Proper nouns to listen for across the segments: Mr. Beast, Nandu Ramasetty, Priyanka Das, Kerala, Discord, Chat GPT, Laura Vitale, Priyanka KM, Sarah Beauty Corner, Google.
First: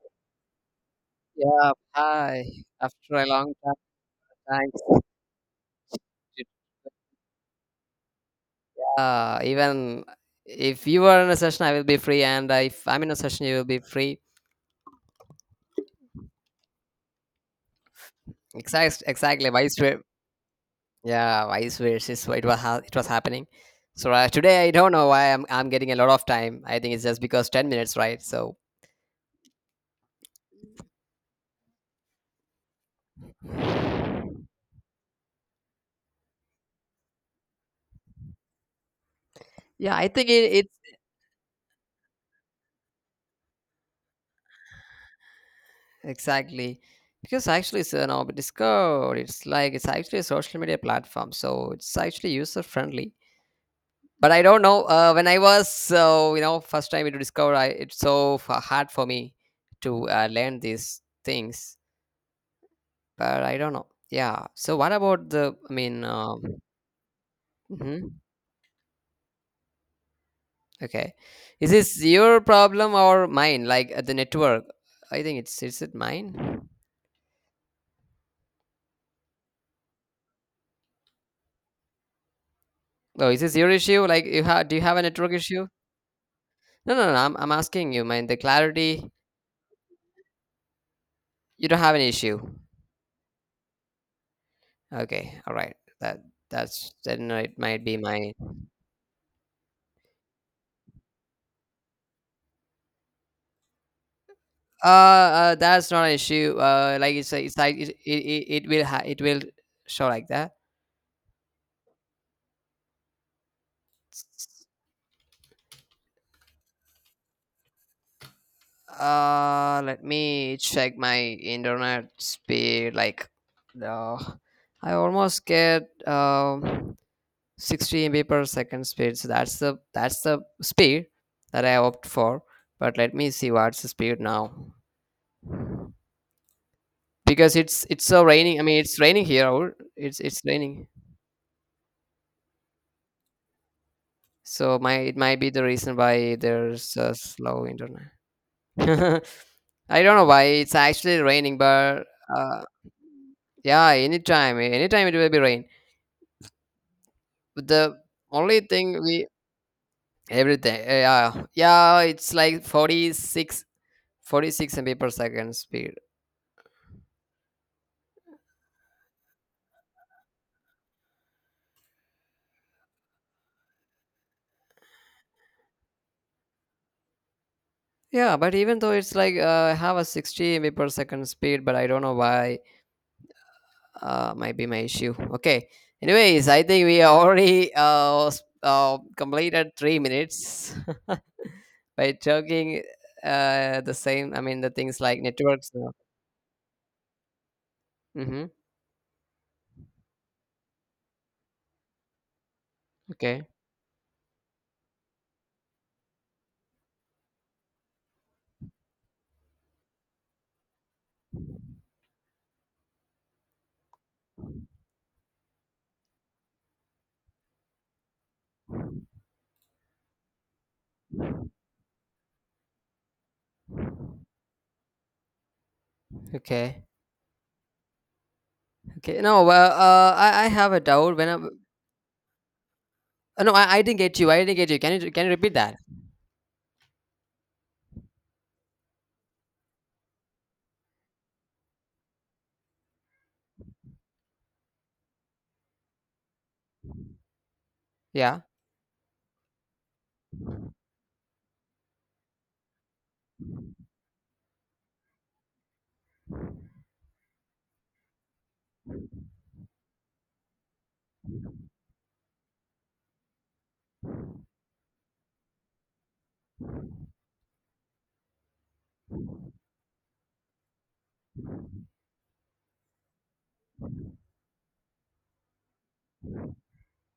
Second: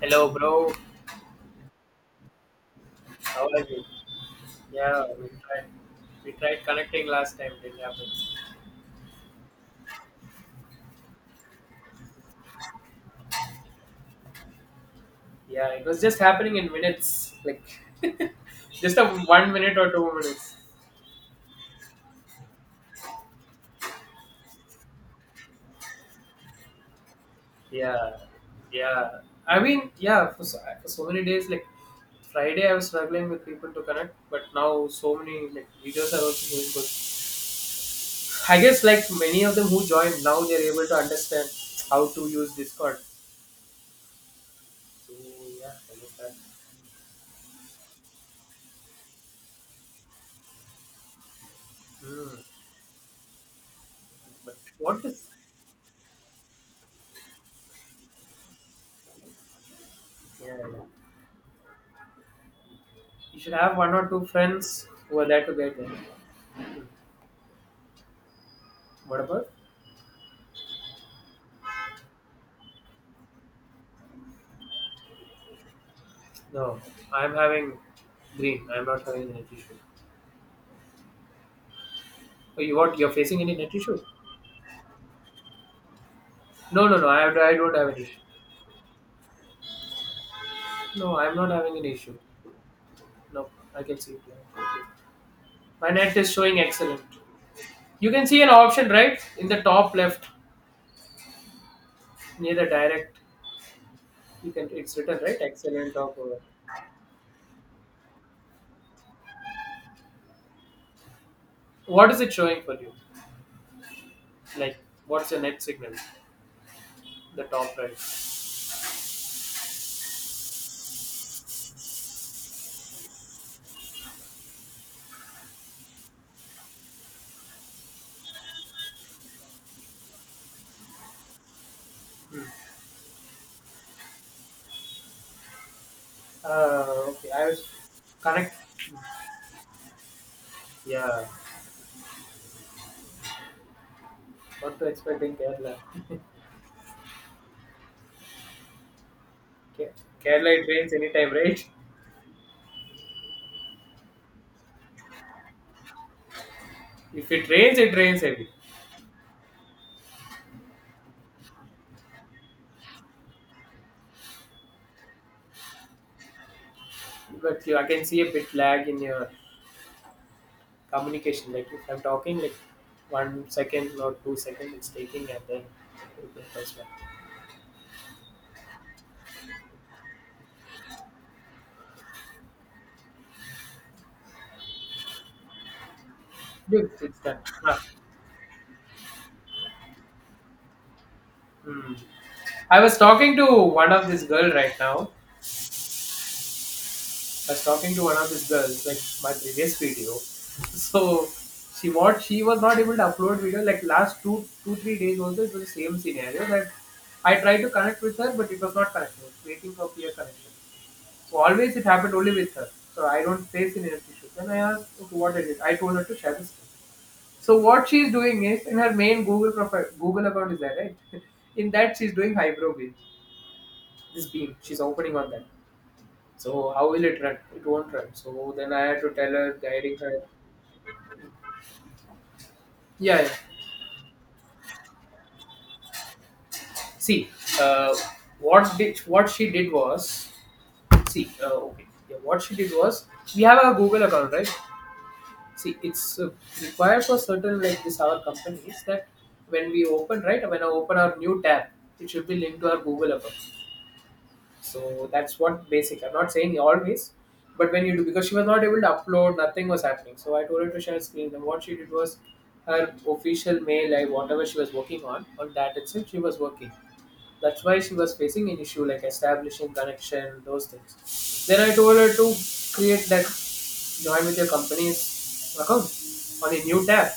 Hello, bro. Yeah, hi. After a How long are time, you? thanks. Yeah, we tried. We tried connecting last time. Didn't happen. Even if you are in a session, I will be free, and if I'm in a session, you will be free. Yeah, it was just happening in minutes, like just Exact, a exactly. one Vice minute or versa. 2 minutes. Yeah, vice versa is what It was ha- it was happening. So today, I don't know why I'm getting a lot of time. I think it's just because 10 minutes, Yeah, right? So yeah. I mean, yeah. For so many days, like Friday, I was struggling with people to connect, but now so many like videos are also doing good. I guess like many of them who yeah, I joined think now, they're able it's to understand how to use Discord. So yeah, I guess that. exactly because actually, so now Discord, it's like it's actually a social media platform, so it's actually Hmm. user friendly. But I But don't know. what When is I was, first time to Discover, it's so hard for me to yeah, learn yeah. these things. You But should I don't have know. one or two Yeah. So friends what who are about there the? Together. Mhm. What about? Okay. Is this your problem or mine? Like the network? I think it's. Is it mine? No, I'm having green. I'm not having net issue. Oh, you what? You're Oh, is facing this any your net issue? issue? Like you have? Do you have a network issue? No, No, no, no, no. no. I, I'm I don't have asking an you, issue. man. The clarity. No, I'm not You having don't an have an issue. issue. No, I can see it. Yeah. Okay. Okay. All right. My net That is showing that's excellent. then it might be You can mine. see an option right in the top left near the direct. You can. Uh, It's written right. that's Excellent not an top over. issue. Like it's like it will it will show like that. What is it showing for you? Like, what's your net signal? The top right. Let me check my internet speed. Uh, I almost get 60 MB per second speed. So that's the speed that I opt for. But let me see what's the speed now, Okay. I because was it's so connect raining. I mean, it's raining here. Out. It's raining. yeah, So what to my it expect in might be the Kerala? reason why there's a slow internet. Ke- I don't know why Kerala, it it's rains actually anytime, raining, right? but uh, yeah, anytime, anytime it will be rain. If it But rains, it the rains heavy. only thing we everything, yeah, yeah, it's like forty six, 46 MB per second speed. But you, I can see a bit lag in your communication. Like if I'm talking, like 1 second or 2 seconds, it's taking, and then that's right. Yeah, but even though it's like I have a 60 MB per second speed, but I don't know why might be my issue. Okay. Anyways, I think Good, we it's done. already Ah, completed 3 minutes. hmm. By I talking was talking to one the of this same, I girl mean the right things now. like networks. No. I was talking to one of Mm-hmm. these girls, like my previous video. So she what she was not able to upload Okay. video like last two three days also it was the same scenario that I tried to connect with her but it was not connecting. It was waiting for peer connection. So always it happened only with her. So I don't face any health issues. Then I asked, "Okay, what is it?" I told her to share the screen. So what she is doing is in her main Google profile Google account is there, right? In that she's doing high brow beam. This beam. She's opening on that. So Okay. how will it run? It won't run. So then I had to Okay. tell No. her, Well, guiding her. I have a doubt. When I Yeah, yeah. no, I didn't get you. I didn't get you. Can you can you repeat that? See, uh, what did what she did was, see, okay, yeah, what she did was, we have a Google account, right? See, it's required for certain like this our Yeah. companies that when we open, right, when I open our new tab, it should be linked to our Google account. So that's what basic. I'm not saying always, but when you do, because she was not able to upload, nothing was happening. So I told her to share screen. And what she did was her official mail, like whatever she was working on that itself, she was working. That's why she was facing an issue like establishing connection, those things. Then I told her to create that, join with your company's account on a new tab.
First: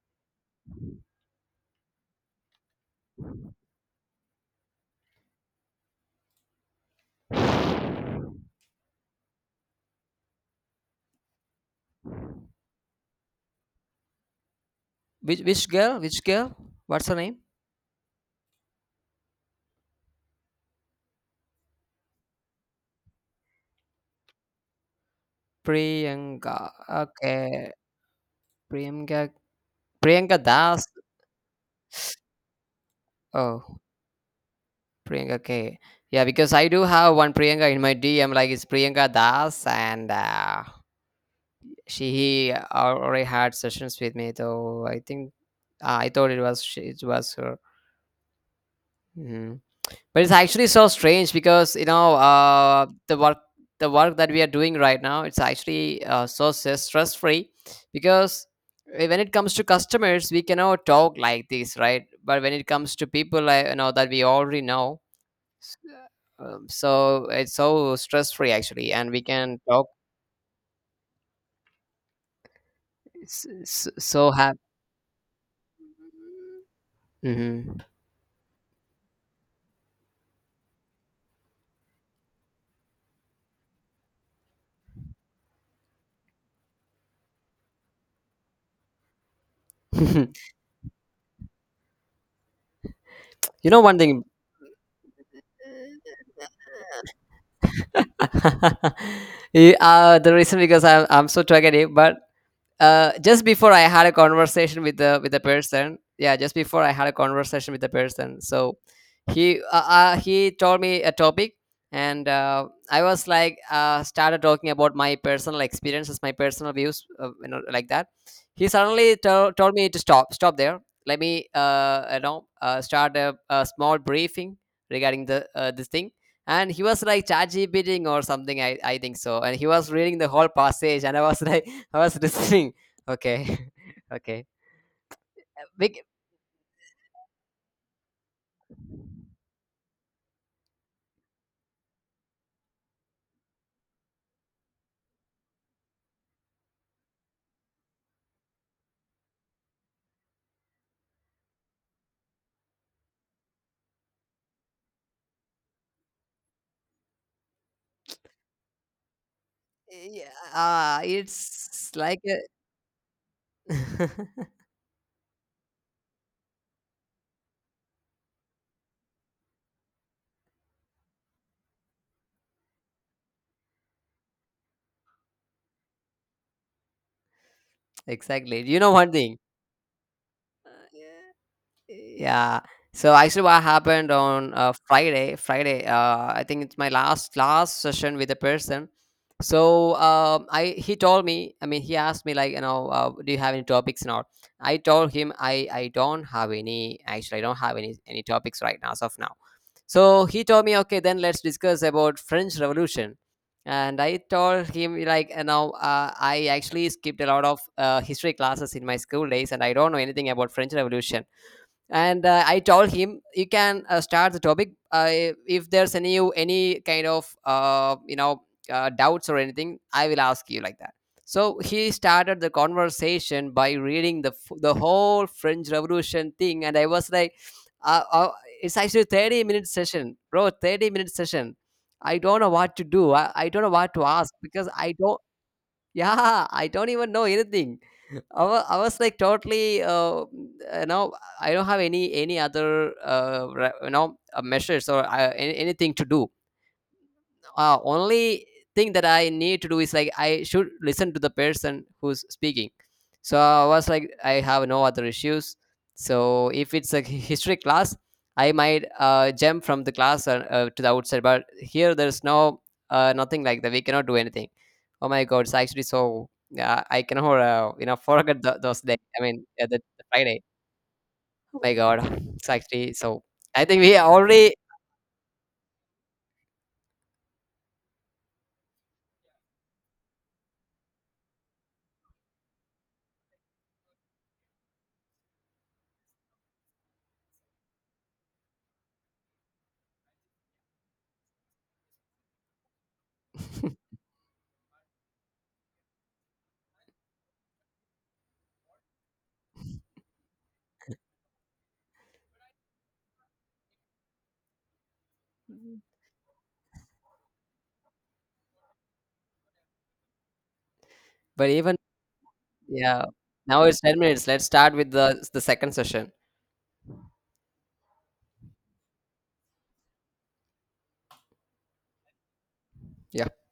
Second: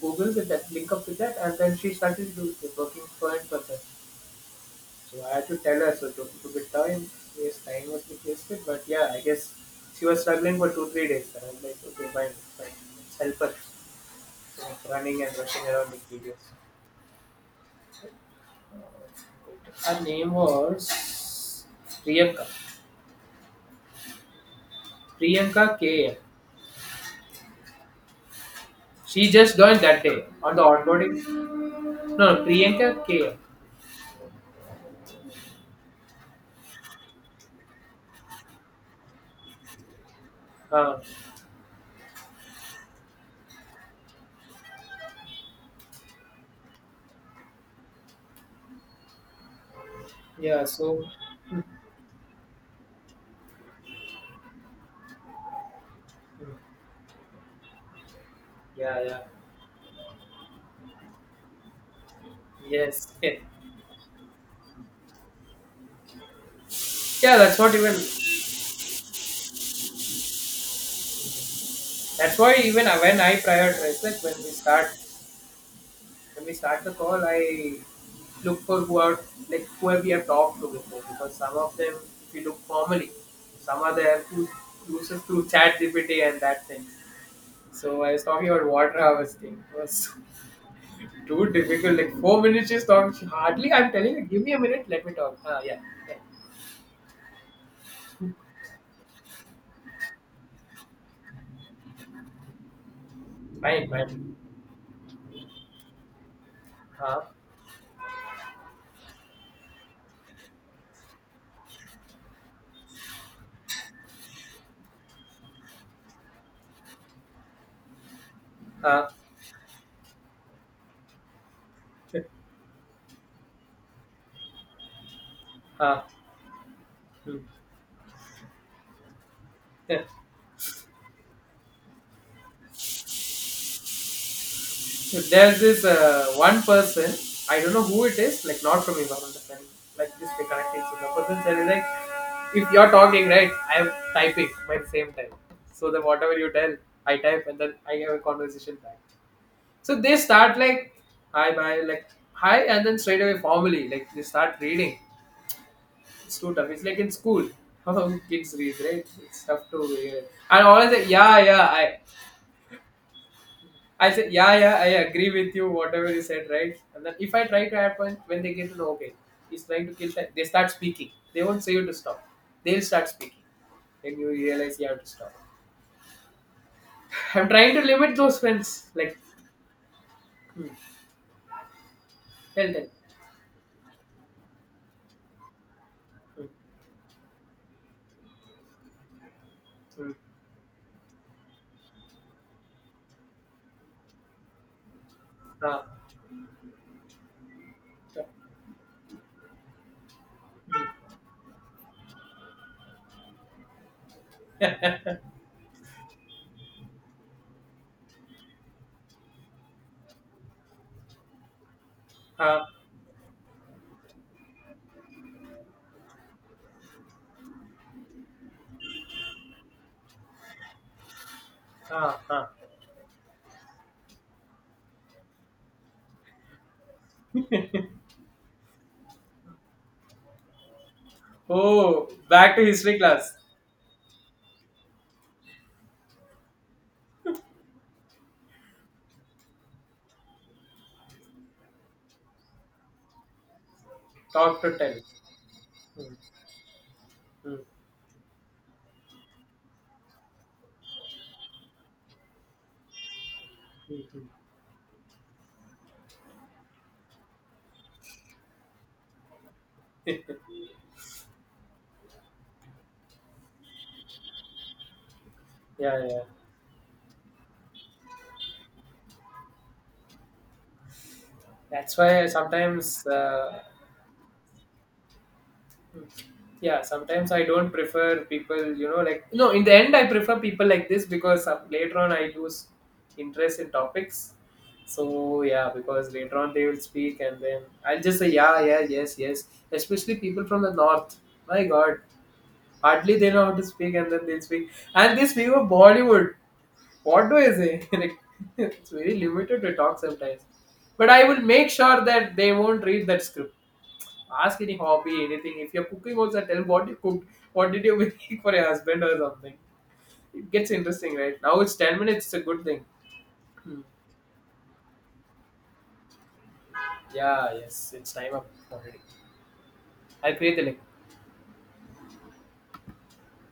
Google with that, link up with that, and then she started working for it, for that. So I had to tell her so took get time, yes, time was requested, but yeah, I guess she was struggling for two, 3 days. And I was like, okay, fine, fine, let's help her. So I running and Which rushing which around girl? with Which videos. girl? What's her name? Her name was Priyanka. Priyanka KM. Priyanka. Okay. Priyanka. She just joined that day Priyanka on the Das. onboarding. No, no, Priyanka KM. Oh. Priyanka, okay. Yeah, because I do have one Priyanka in my DM. Like it's Priyanka Das, and Uh, she already had sessions with me. So I think I thought it was her. Mhm. But it's yeah, actually so so strange because you know the work that we are doing right now, it's actually so stress free because yeah, yeah. when it comes to customers we cannot talk like this, right, but when it comes to Yes. people I you know that we already know. So Yeah, it's that's what so even stress free actually, and we can talk. that's why even when I prioritize like So happy. When we start the call, I Hmm. look for who are like who have we have talked to before because some of them, if you look formally, some are there who uses through Chat GPT and that thing. So I was talking about water harvesting. It was too difficult. Like 4 minutes she's talking. She You hardly. know I'm one telling her, thing. give me a minute. Let me talk. Ah, yeah, yeah. Yeah, the reason because I'm so talkative, but just before I Fine, had a fine. conversation with the person. Yeah, just before I had a Ah, conversation with the person. So he told me a topic, and I was like started talking about my personal experiences, my personal views, like that. He ah, suddenly told me to stop, stop there. Let me start a small briefing regarding the this ah. thing. And he was like Hmm. charging bidding or something, I think so. And he was reading the whole passage, and I was like, I was listening. Okay. Okay. So, there's this Big one person, I don't know who it is, like not from Imam the Science, like just they connected. So the person said is like, if you're talking, right, I'm typing by the same time. So then whatever you tell, I type and then I have a conversation back. So they start like, hi, bye, like, hi, and then straight away formally, like they start reading. It's too tough. It's like in school, how kids read, right? It's tough to read. yeah, And always like, it's like a. I said, yeah, yeah, I agree with you, whatever you said, right? And then if I try to happen, when they get to know, okay, he's trying to kill time, they start speaking. They won't say you to stop. They'll start speaking. Then you realize you have to stop. I'm trying to limit those Exactly. You know friends. one Like, thing. hmm, Yeah. tell them. So actually, what happened on Friday? Friday, I Hmm, think it's my last session with the person. So hmm, I he told me. I mean, he asked me like, you know, do you have any topics or not? I told him I ah, I don't have any. Actually, I don't have any stop. topics right now as of now. So he told me, okay, then let's discuss about French Revolution. And I told him like, now I actually skipped a lot of history classes in my school days and I don't know anything about French Revolution. And I Ah, told him you can start the topic, if there's any you any kind of doubts or anything I will ask you, like that. So he ah, started ah. the conversation by reading the whole French Revolution thing and I was like uh, uh, it's actually 30-minute session, bro, 30-minute session. Oh, I don't know back to what to history do. Class. I don't know what to ask because I don't. Yeah, I don't even know anything. I was like totally you know I don't have any other Talk to measures tell. or anything to Hmm, do. hmm, Only thing that I need to do is like I should listen to the person who's speaking. So I was hmm, like hmm. I have no other issues. So if it's a history class, I might jump from the class to the outside, but here there's no nothing like that, we cannot do anything. Oh my god, it's actually Yeah, yeah. so yeah I cannot forget those days, I mean yeah, the Friday. Oh my That's god. why It's actually sometimes so I think we already yeah sometimes I don't prefer people you know like no in the end I prefer people like this because later on I lose interest in topics so yeah because later on they will speak and then I'll just say yeah yeah yes yes especially people from the north my god hardly they know how to speak and then they speak and they speak of bollywood what do I say like it's very limited to talk sometimes but I will make sure that they won't read that script. Ask any hobby, anything. If you're cooking also, tell what you cooked. What did you make for your husband or something? It gets interesting, right? but Now even. it's 10 minutes, it's a good thing. Yeah. Now it's Hmm. 10 minutes. Let's start with the second session. Yeah, yes, it's time up already. I'll create the link. Yeah.